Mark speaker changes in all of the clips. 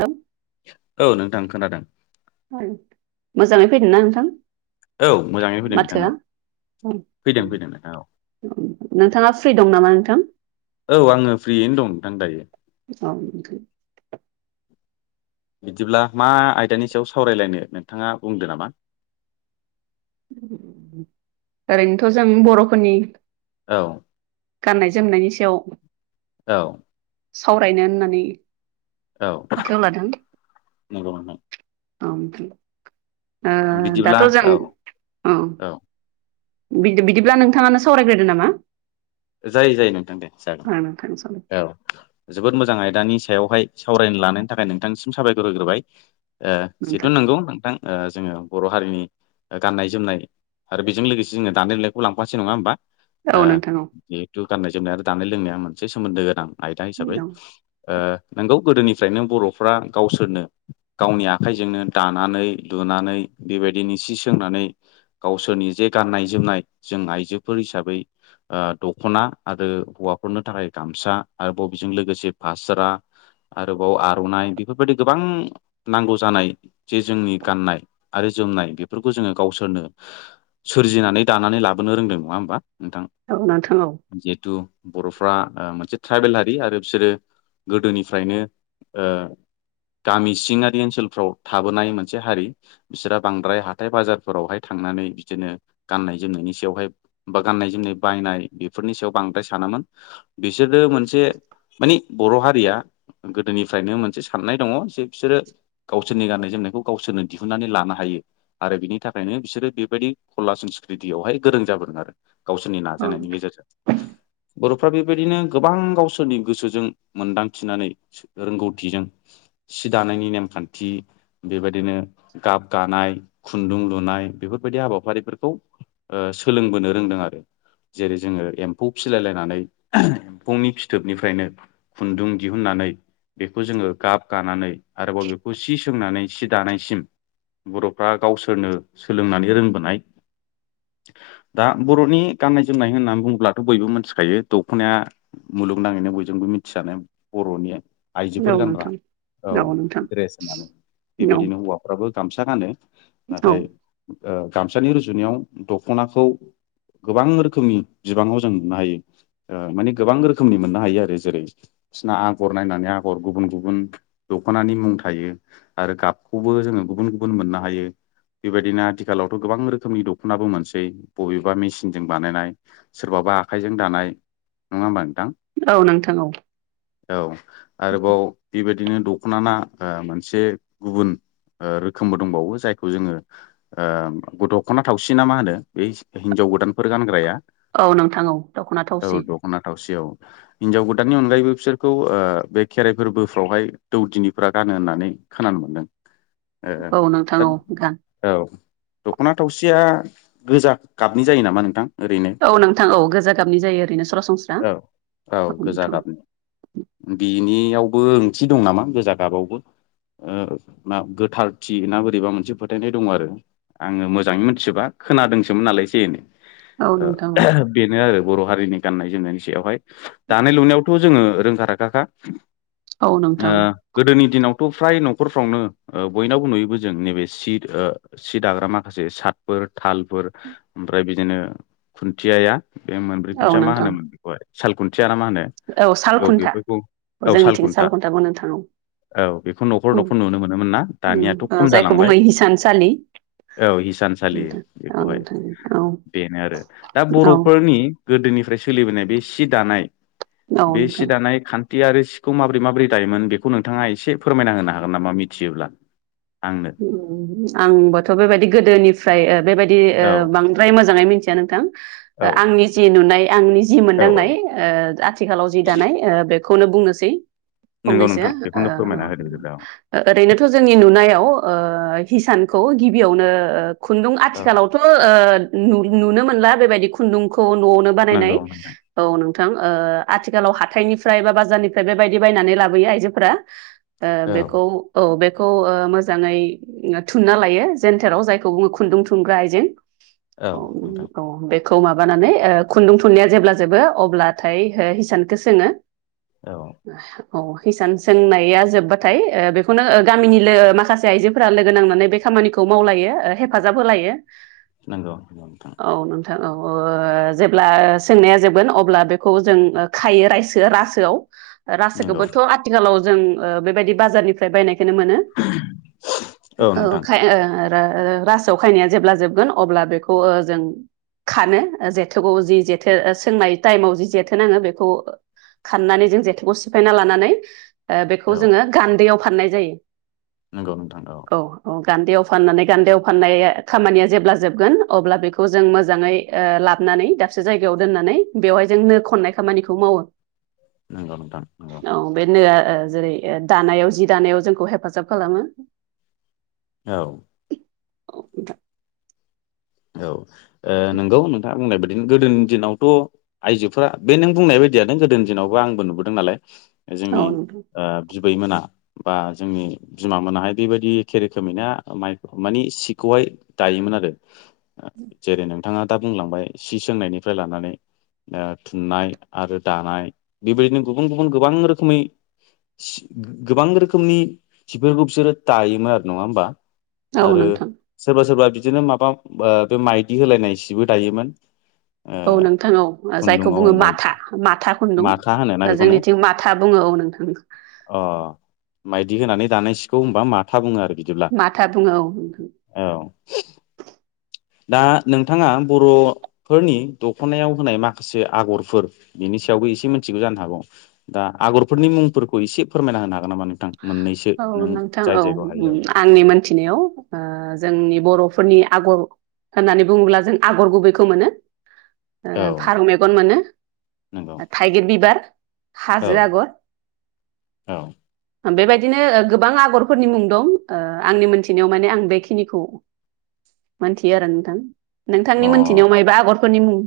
Speaker 1: ओं।
Speaker 2: औ नोंथां खोनादों
Speaker 1: ओं मोजाङै फैदों ना नोंथां
Speaker 2: औ मोजाङै फैदों नोंथां औ
Speaker 1: ओम
Speaker 2: फैदों फैदों नोंथां औ
Speaker 1: नोंथाङा फ्रि दं नामा नोंथां
Speaker 2: औ आङो फ्रियैनो दं नोंथां दायो
Speaker 1: औ
Speaker 2: बिदिब्ला मा आयदानि सायाव सावरायलायनो नोंथाङा बुंदो नामा
Speaker 1: ओरैनोथ जों बर'फोरनि
Speaker 2: औ
Speaker 1: गाननाय जोमनायनि सायाव
Speaker 2: औ
Speaker 1: सावरायनो होननानै
Speaker 2: औ
Speaker 1: आखायाव लादों
Speaker 2: नंगौ नोंथां
Speaker 1: औ नोंथां ओ
Speaker 2: बिदिब्ला
Speaker 1: दाथ' जों
Speaker 2: औ औ
Speaker 1: बिदि बिदिब्ला नोंथाङानो सावरायग्रोदो नामा
Speaker 2: जायो जायो नोंथां दे जागोन
Speaker 1: आं नोंथां सावराय
Speaker 2: औ जोबोद मोजां आयदानि सायावहाय सावरायनो लानायनि थाखाय नोंथांनिसिम साबायखर होग्रोबाय ओ
Speaker 1: नोंथां
Speaker 2: जिथु नंगौ नोंथां ओ जोङो बर' हारिनि गाननाय जोमनाय आरो बेजों लोगोसे जो दानाय लुनायखौ लांफासै नङा होमबा
Speaker 1: औ नोंथां औ
Speaker 2: जिथु गाननाय जोमनाय आरो दानाय लोंनाया मोनसे सोमोन्दो गोनां आयदा हिसाबै
Speaker 1: औ
Speaker 2: ओ नोंगौ गोदोनिफ्रायनो बर'फ्रा गावसोरनो गावनि आखाइजोंनो दानानै लुनानै बेबायदिनो सि सोंनानै गावसोरनि जे गाननाय जोमनाय जों आइजोफोर हिसाबै ओ दख'ना आरो हौवाफोरनो थाखाय गामसा आरो बबेजों लोगोसे फास्रा आरोबाव आर'नाइ बेफोरबायदि गोबां नांगौ जानाय जे जोंनि गाननाय आरो जोमनाय बेफोरखौ जोङो गावसोरनो सोरजिनानै दानानै लाबोनो रोंदों नङा होमबा नोंथां
Speaker 1: औ नोंथां औ
Speaker 2: जिहेथु बर'फ्रा ओमोनसे ट्राइबेल हारि आरो बिसोरो गोदोनिफ्रायनो ओ गामि सिङारि ओनसोलफ्राव थाबोनाय मोनसे हारि बिसोरहा बांद्राय हाथाय बाजारफोरावहाय थां नानै बिदिनो गाननाय जनायनि सायावहाय बा गाननाय जोमनाय बायनाय बेफोरनि सायाव बांद्राय सानामोन बिसोरो मोनसे माने बर' हारिया गोदोनिफ्रायनो मोनसे साननाय दङ जे बिसोरो गावसोरनि गाननाय जोमनायखौ गावसोरनो दिहुननानै लानो हायो आरो बिनि थाखायनो बिसोरो बेबायदि कला संस्कृतियावहाय गोरों जायो गोरों जायो गावसोरनि
Speaker 1: औ
Speaker 2: नाजानायनि गेजेरजों बर'फोरा बे बेबायदिनो गोबां गावसोरनि गोसोजों नायनि‌ नेमखान्थि बेबायदिनो गाब गानाय खुन्दुं लुनाय बेफोरबायदि हाबाखौ हाबाफारिफोरखौ ओ सोलोंबोनो रोंदों आरो जेरै जोङो एम्फौ फिलायलायनानै एम्फौनि फिथोबनिफ्रायनो खुन बेखौ जोङो गाब गानानै आरोबाव बेखौ बर'फ्रा गावसोरनो सोलोंनानै रोंबोनाय दा बर'नि गाननाय जोमनाय होननानै बुङोब्लाथ' बयबो मिथिखायो दख'नाया
Speaker 1: औ
Speaker 2: आइजोफोर गानग्रा
Speaker 1: नोंथां
Speaker 2: औ ड्रेस होननानै
Speaker 1: औ
Speaker 2: बेबायदिनो हौवाफ्राबो गामसा गानो नाथाय ओ गामसानि रुजुनायाव दख'नाखौ गोबां रो खोमनि बिबाङाव जों नुनो हायो ओ माने गोबां रोखोमनि मोननो हायो आरो जेरै बिसना आगर नायनानै आगर गुबुन गुबुन दख'नानि मुं थायो आरो गाबखौबो जोङो गुबुन गुबुन मोननो हायो। बेबायदिनो आथिखालावथ' गोबां रोखोमनि दख'नाबो मोनसै बबेबा मेसिनजों बानायनाय सोरबाबा आखाइजों दानाय नङा होमबा नोंथां
Speaker 1: औ नोंथां औ
Speaker 2: [unintelligible] ओ रोखोमबो दंबावो जायखौ जोङो ओ दख'ना थावसि ना मा होनो बे हिनजाव गोदान फोर गानग्राया
Speaker 1: औ नोंथां औ दख'ना थावसि
Speaker 2: जेव हिनजाव गोदाननि अनगायैबो बिसोरखौ ओ बे खेराइ फोरबोफ्रावहाय दौदिनिफोरा गानो हो नानै खोनानो मोनदों
Speaker 1: [inaudible]
Speaker 2: ओ ओ
Speaker 1: औ नोंथां
Speaker 2: थोद
Speaker 1: औ गा
Speaker 2: औ दख'ना थावसिया गोजा गाबनि जायो नामा नों
Speaker 1: औ नोंथां औ गोजा गाबनि जायो ओरैनो सरासनस्रा औ नोथां
Speaker 2: बिनियावबो ओंथि दं नामा गोजा गाबावबो ओ मा गोथारथि ना बोरैबा मोनसे फोथायनाय दं आरो आङो मोजाङै मिथिजोबा खोनादोंसोमोन नालाय एसे एनै
Speaker 1: औ
Speaker 2: ओ
Speaker 1: नोंथां औ
Speaker 2: बेनो आरो बर' हारिनि गाननाय जोमनायनि सायावहाय दानाय लुनायावथ' जोङो रोंखा राखाखा
Speaker 1: औ
Speaker 2: ओ
Speaker 1: नोंथां
Speaker 2: गोदोनि दिनाव थ' फ्राय न'खरफ्रावनो ओ बयनावबो नुयोबो जों नैबे सि सि दाग्रा माखासे साफोर थालफोर फ्राय बिदिनो खुन्थियाया बे मोनब्रै
Speaker 1: औ
Speaker 2: खुन्थिया मा
Speaker 1: नोंथां
Speaker 2: होनोमोन बेखौहाय साल खुन थिया ना मा होनो
Speaker 1: साल
Speaker 2: औ
Speaker 1: खुन्था
Speaker 2: बेफोरखौ औ
Speaker 1: जोंनिथिं साल
Speaker 2: सालखुन्था
Speaker 1: खुन्थाखौ नोंथां औ
Speaker 2: औ बेखौ न'खर
Speaker 1: उम
Speaker 2: न'खर नुनो मोनोमोन ना दानियाथ'
Speaker 1: उम ओ
Speaker 2: खम
Speaker 1: जायखौ
Speaker 2: जालांबाय
Speaker 1: बुङो हिसानसालि
Speaker 2: औ हिसानसालि
Speaker 1: नोंथां औ
Speaker 2: बेखौहाय
Speaker 1: नोंथां औ
Speaker 2: बेनो आरो दा
Speaker 1: औ
Speaker 2: बर'फोरनि गोदोनिफ्राय सोलिबोनाय बे सि दानाय
Speaker 1: औ
Speaker 2: बे सि
Speaker 1: नोंथां
Speaker 2: दानाय खान थियारि सिखौ माबोरै माबोरै दायोमोन बेखौ नोंथाङा एसे फोरमायना होनो हागोन नामा मिथियोब्ला आंनो
Speaker 1: आंबोथ' बेबायदि गोदोनिफ्राय बेबायदि ओ
Speaker 2: औ
Speaker 1: बांद्राय मोजाङै मिथिया नोंथां
Speaker 2: औ
Speaker 1: आंनि जि नुनाय आंनि जि
Speaker 2: औ औ
Speaker 1: मोनदांनाय ओ आथिखालाव जि दानाय ओ बे खौनो बुंनोसै
Speaker 2: नंगौ
Speaker 1: फंनैसो
Speaker 2: नोंथां बेखौनो
Speaker 1: ओ
Speaker 2: फोरमायना होदो बिदिब्ला औ
Speaker 1: ओरैनोथ' जोंनि नुनायाव ओ हिसानखौ गिबियावनो खुन्दुं
Speaker 2: औ
Speaker 1: आथिखालावथ' ओ नुनो मोनला बेबायदि खुन्दुंखौ न'आवनो बानायनाय
Speaker 2: नंगौ नोंथां
Speaker 1: औ नों थां ओ आथिखालाव हाथायनिफ्राय बा बाजारनिफ्राय बेबायदि बायनानै लाबोयो आइजोफोरा ओ
Speaker 2: औ
Speaker 1: बेखौ औ बेखौ ओ मो जाङै थुनना लायो जेन्टेराव जायखौ बुङो खुन्दुं थुनग्रा आइजें
Speaker 2: औ नोंथां।
Speaker 1: खौ माबानानै ओ खुन्दुं थुनायया जेब्ला जोबो अब्लाथाय हिसानखौ सोङो
Speaker 2: औ
Speaker 1: औ हिसान सोंनाया जोब्बाथाय ओ बेखौनो ओ गामिनि लो माखा से आइजेंफोरा लोगो नांनानै बे खामानिखौ मावलायो हेफाजाब होलायो
Speaker 2: नंगौ नोंथां
Speaker 1: [unintelligible] जेब्ला सोंनाया जोबगोन अब्ला बेखौ जों खायो रायस रासोआव
Speaker 2: नंगौ
Speaker 1: रासोखौबोथ' आथिखालाव जों ओ बेबायदि बाजारनिफ्राय बायनायखौनो मोनो औ खायो। आरो रासोआव खायनाया जेब्ला जोबगोन अब्ला बेखौ जों खानो जेथोखौ जि जेथो सोंनाय टाइमाव जि जेथो नाङो बेखौ खाननानै जों जेथोखौ सिफायना लानानै ओ बेखौ
Speaker 2: औ
Speaker 1: जोङो गान्दैयाव फाननाय जायो।
Speaker 2: नंगौ नोंथां औ
Speaker 1: गान्दैयाव फाननानै, गान्दैयाव फाननाय खामानिया जेब्ला जोबगोन अब्ला बेखौ जों मोजाङै ओ लाब नानै दाबसे जायगायाव दोननानै बेवहाय जों नो खननाय खामानिखौ मावो।
Speaker 2: नंगौ नोंथां नंगौ।
Speaker 1: औ बे नोआ ओ जेरै- दानायाव जि दानायाव जोंखौ हेफाजाब खालामो।
Speaker 2: औ
Speaker 1: औ दा
Speaker 2: औ नंगौ। नोंथाङा बुंनाय बा दिनो गोदोनि दिनावथ' आइजोफोरा बे नों बुंनाय बायदियानो गोदोनि दिनावबो आंबो नुबोदों नालाय।
Speaker 1: औ
Speaker 2: जोंनि
Speaker 1: नोंथां
Speaker 2: बिबैमोना बा जोंनि बिमा मोनाहाय बे बायदि एखे रोखोमैना माइ मानि सिखौहाय दायोमोन। आरो जेरै नोंथाङा दा बुंलांबाय सि सोंनायनिफ्राय लानानै ओ थुननाय आरो दानाय बे बायदिनो गुबुन गुबुन गोबां रोखोमै गोबां रोखोमनि सिफोरखौ बिसोरो दायोमोन आरो नङा होमबा?
Speaker 1: औ
Speaker 2: आरो
Speaker 1: नोंथां
Speaker 2: सोरबा सोरबा बिदिनो माबा ओ बे माइदि होलायनाय सिबो दायोमोन। ओ
Speaker 1: औ नोंथां औ। जायखौ
Speaker 2: खुन्दुङाव
Speaker 1: बुङो
Speaker 2: माइ
Speaker 1: माथा माथा खुन्दुं।
Speaker 2: माथा होनोना बेखौनो
Speaker 1: जोंनिथिं माथा बुङो औ नोंथां।
Speaker 2: मायदि होनानै दानाय सिखौ होनबा माथा बुङो आरो। बिदिब्ला,
Speaker 1: माथा बुङो औ
Speaker 2: औ। दा नोंथाङा बर'फोरनि दख'नायाव होनाय माखासे आगरफोर बिनि सायावबो एसे मिथिगौ जानो हागौ। दा आगरफोरनि मुंफोरखौ एसे फोरमायना होनो हागोन नामा नोंथां? मोननैसो
Speaker 1: औ
Speaker 2: नों
Speaker 1: नोंथां
Speaker 2: जाय
Speaker 1: औ।
Speaker 2: जायगायाव हायो
Speaker 1: आंनि मोनथिनायाव ओ जोंनि बर' फोरनि आगर होननानै बुङोब्ला जों आगर गुबैखौ मोनो। ओ
Speaker 2: औ
Speaker 1: फारौ मेगन मोनो,
Speaker 2: नंगौ
Speaker 1: थाइगिर बिबार,
Speaker 2: औ
Speaker 1: हाजो आगर,
Speaker 2: औ।
Speaker 1: बिदिनो ओ गोबां आग'रफोरनि मुं दं। ओ आंनि मोनथिनायाव माने आं बेखिनिखौ मोनथियो आरो नोंथां। नोंथांनि
Speaker 2: अ
Speaker 1: मोनथिनायाव मायबा आगरफोरनि मुं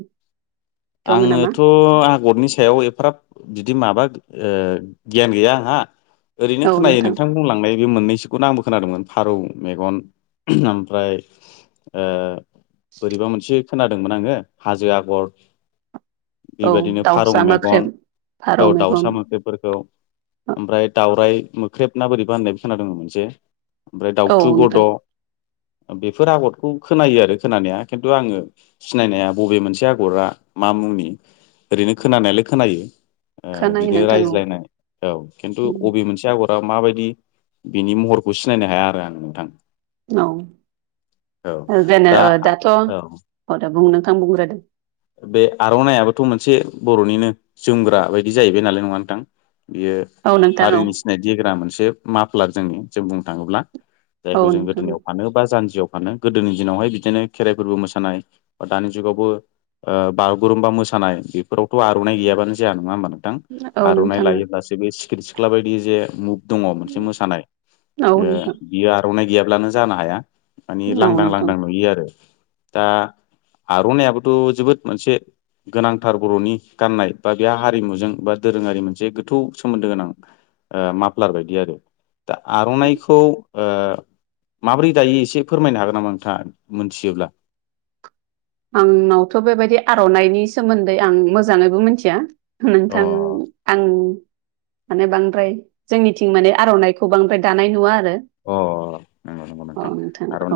Speaker 1: दङ नामा
Speaker 2: आङोथ' आगरनि सायाव एफ्राग्राब बिदि माबा ओ गियान गैया आंहा ओरैनो खोनायो नोंथां बुंलांनाय बे मोननै बिसोरखौनो आंबो खोनादोंमोन फारौ मेगन ओमफ्राय ओ बोरैबा मोनसे खोनादोंमोन आङो हाजो आगर, बे
Speaker 1: औ
Speaker 2: बायदिनो फारौ
Speaker 1: दाउसा मोख्रेब
Speaker 2: मेगन,
Speaker 1: फारौ
Speaker 2: औ
Speaker 1: मेगन
Speaker 2: दाउसा मोख्रेबफोरखौ ओमफ्राय दावराइ मोख्रेब ना बोरैबा होननायबो खोनादोंमोन मोनसे, ओमफ्राय
Speaker 1: औ
Speaker 2: दाउथु गद',
Speaker 1: नोंथां
Speaker 2: बेफोर आगरखौ खोनायो आरो खोनानाया खिन्थु आङो सिनायनाया बबे मोनसे आगरा मा मुंनि ओरैनो खोनानायालाय खोनायो। ओ
Speaker 1: खोनायो
Speaker 2: बिदिनो
Speaker 1: नोंथां औ
Speaker 2: रायज्लायनाय औ खिन्थु अबे मोनसे आगर मा बायदि बिनि महरखौ सिनायनो हाया आरो आं नोंथां।
Speaker 1: औ। जेने
Speaker 2: दा
Speaker 1: ओ दाथ' औ दा बुंनो [unintelligible] बुंग्रोदो
Speaker 2: बे आर'नायइबोथ' मोनसे बर'निनो जोमग्रा बायदि जाहैबाय नालाय नङा नोंथां। बियो
Speaker 1: औ नोंथां औ
Speaker 2: हारिनि सिनायथि होग्रा मोनसे माफ्लार जोंनि जों बुंनो थाङोब्ला।
Speaker 1: औ
Speaker 2: जायखौ जों
Speaker 1: नोंथां
Speaker 2: गोदोनायाव फानो बा जानजियाव फानो गोदोनि दिनावहाय बिदिनो खेराइफोरबो मोसानाय बा दानि जुगावबो ओ बागुरुमबा मोसानाय बेफोरावथ' आर'नाइ गैयाबानो जाया नङा होमबा नोंथां?
Speaker 1: औ
Speaker 2: आर'नाइ
Speaker 1: नोंथां औ
Speaker 2: लायोब्लासो बे सिख्रि सिख्ला बायदि जे मु- दङ मोनसे मोसानाय
Speaker 1: औ
Speaker 2: ओ
Speaker 1: नोंथां
Speaker 2: इयो आर'नाइ गैयाब्लानो जानो हाया। मानि
Speaker 1: औ
Speaker 2: लांदां
Speaker 1: नोंथां
Speaker 2: लांदां नुयो आरो। दा आर'नाइबोथ' जोबोद मोनसे गोनांथार बर'नि गाननाय बा बे हारिमुजों बा दोरोङारि मोनसे गोथौ सोमोन्दो गोनां ओ माफ्लार बायदि आरो। दा आर'नाइखौ ओ- माब्रै दायो एसे फोरमायनो हागोन नामा नोंथाङा मोनथियोब्ला
Speaker 1: आंनावथ' बेबायदि आर'नाइनि सोमोन्दै आं मोजाङैबो मिथिया
Speaker 2: अ
Speaker 1: नोंथां आं- माने बांद्राय जोंनिथिं माने आर'नाइखौ बांद्राय दानाय नुवा आरो
Speaker 2: अ- अ-
Speaker 1: औ
Speaker 2: नोंथां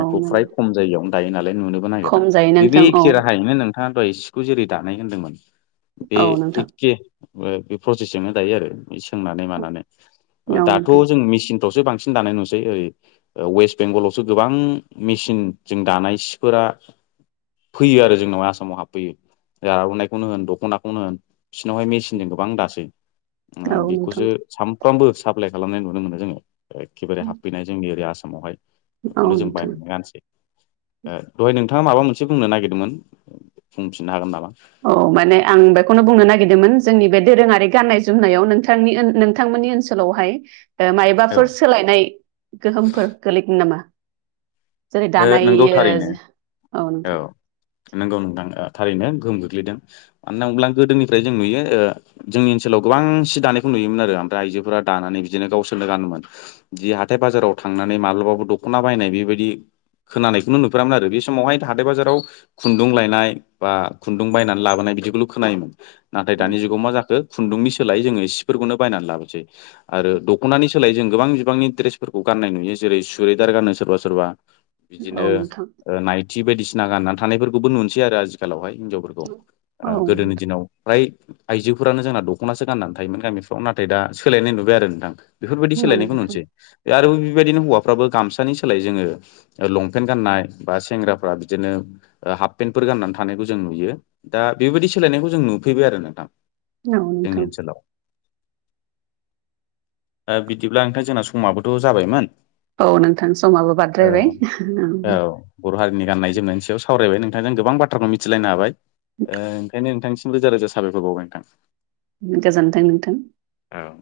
Speaker 1: औ
Speaker 2: फ्राय
Speaker 1: माने
Speaker 2: खम जायगायावनो दायो नालाय नुनोबो नागिरा
Speaker 1: खम जायो नोंथां औ
Speaker 2: बेखेराहायैनो नोंथाङा दहाय सिखौ जेरै दानाय होन्दोंमोन बे
Speaker 1: औ नोंथां
Speaker 2: एखे ओ- बे नो दायो आरो सोंनानै मानानै
Speaker 1: औ
Speaker 2: दाथ'
Speaker 1: नोंथां
Speaker 2: जों मेसिनफ्रावसो बांसिन दानाय नुसै ओरै वेस्ट बेंगलावसो गोबां मेसिन जों दानाय सिफोरा फैयो आरो जोंनावहाय आसामाव हाबफैयो आरनायखौनो होन दख'नाखौनो होन बिसोरनावहाय मेचिनजों गोबां दासै
Speaker 1: औ
Speaker 2: ओ
Speaker 1: नोंथां
Speaker 2: बेखौसो सामफ्रामबो साप्लाय खालामनाय नुनो मोनो जोङो एखेबारे हाब जोंनि एरै आसामावहाय
Speaker 1: औ
Speaker 2: बेखौनो जों
Speaker 1: नोंथां
Speaker 2: बायनानै गाननोसै ओ दहाय नोंथाङा माबा मोनसे बुंनो नागिरदोंमोन बुंफिननो हागोन नामा
Speaker 1: औ माने आं बेखौनो बुंनो नागिरदोंमोन जोंनि बे दोरोङारि गाननाय जोमनायाव नोंथांनि नोंथांमोननि ओनसोलावहाय
Speaker 2: औ
Speaker 1: मायबाफोर सोलायनाय गोहोमफोर गोगलैगोन नामा जेरै दानाय
Speaker 2: नंगौ थारैनो
Speaker 1: ओ
Speaker 2: औ नंगौ नोंथां थारैनो गोहोम गोग्लैदों मानो होनना बुंब्ला गोदोनिफ्राय जों नुयो जोंनि ओनसोलाव गोबां सि दानायखौ नु नुयोमोन आरो आमफ्राय आयजोफोरा दानानै बिदिनो गावसोरनो गानोमोन हाथाइ बाजाराव थांनानै माब्लाबाबो दखना बायनाय बेबायदि खोनानायखौनो नुफेरामोन आरो बे समावहाय हाथाय बाजाराव खुन्दुं लायनाय बा खुन्दुं बायनानै लाबो लाबोनाय बिदिखौल खोनायोमोन नाथाय दानि जुगाव मा जाखो खुन्दुंनि सोलाय जोङो सिफोरखौनो बायनानै लाबोसै आरो दख'नानि सोलाय जों गोबां बिबांनि द्रेसफोरखौ गाननाय नुयो जेरै सुरिदार गानो सोरबा सोरबा बिदिनो
Speaker 1: औ नोंथां
Speaker 2: नाइथि बायदिसिना गाननानै थानायफोरखौबो नुनोसै आरो आजिखालावहाय हिनजावफोरखौ
Speaker 1: औ नोंथां औ
Speaker 2: गोदोनि दिनावफ्राय आइजोफोरानो जोंना दख'नासो गाननानै थायोमोन गामिफ्राव नाथाय दा सोलायनाय नुबाय आरो नोंथां बेफोरबायदि
Speaker 1: नोंथां औ
Speaker 2: सोलायनायखौ
Speaker 1: नोंथां
Speaker 2: नुनोसै आरो बेबायदिनो हौवाफ्राबो गामसानि सोलाय जोङो लंपेन गाननाय बा सेंग्राफ्रा बिदिनो हाफ पेन्टफोर गाननानै थानायखौ जों नुयो दा बेबायदि सोलायनायखौ जों नुफैबाय आरो नोंथां
Speaker 1: औ
Speaker 2: जोंनि
Speaker 1: नोंथां
Speaker 2: ओनसोलाव ओ बिदिब्ला नोंथां जोंना समाबोथ' जाबायमोन
Speaker 1: औ नोंथां समाबो
Speaker 2: औ
Speaker 1: बाद्रायबाय
Speaker 2: औ बर' हारिनि गाननाय जोमनायनि सायाव सावरायबाय नोंथांजों गोबां बाथ्राखौ मिथिलायनो हाबाय ओंखायनो नोंथांसिम रोजा रोजा साबायखर बावबाय नोंथां
Speaker 1: गोजोन्थों नोंथां
Speaker 2: औ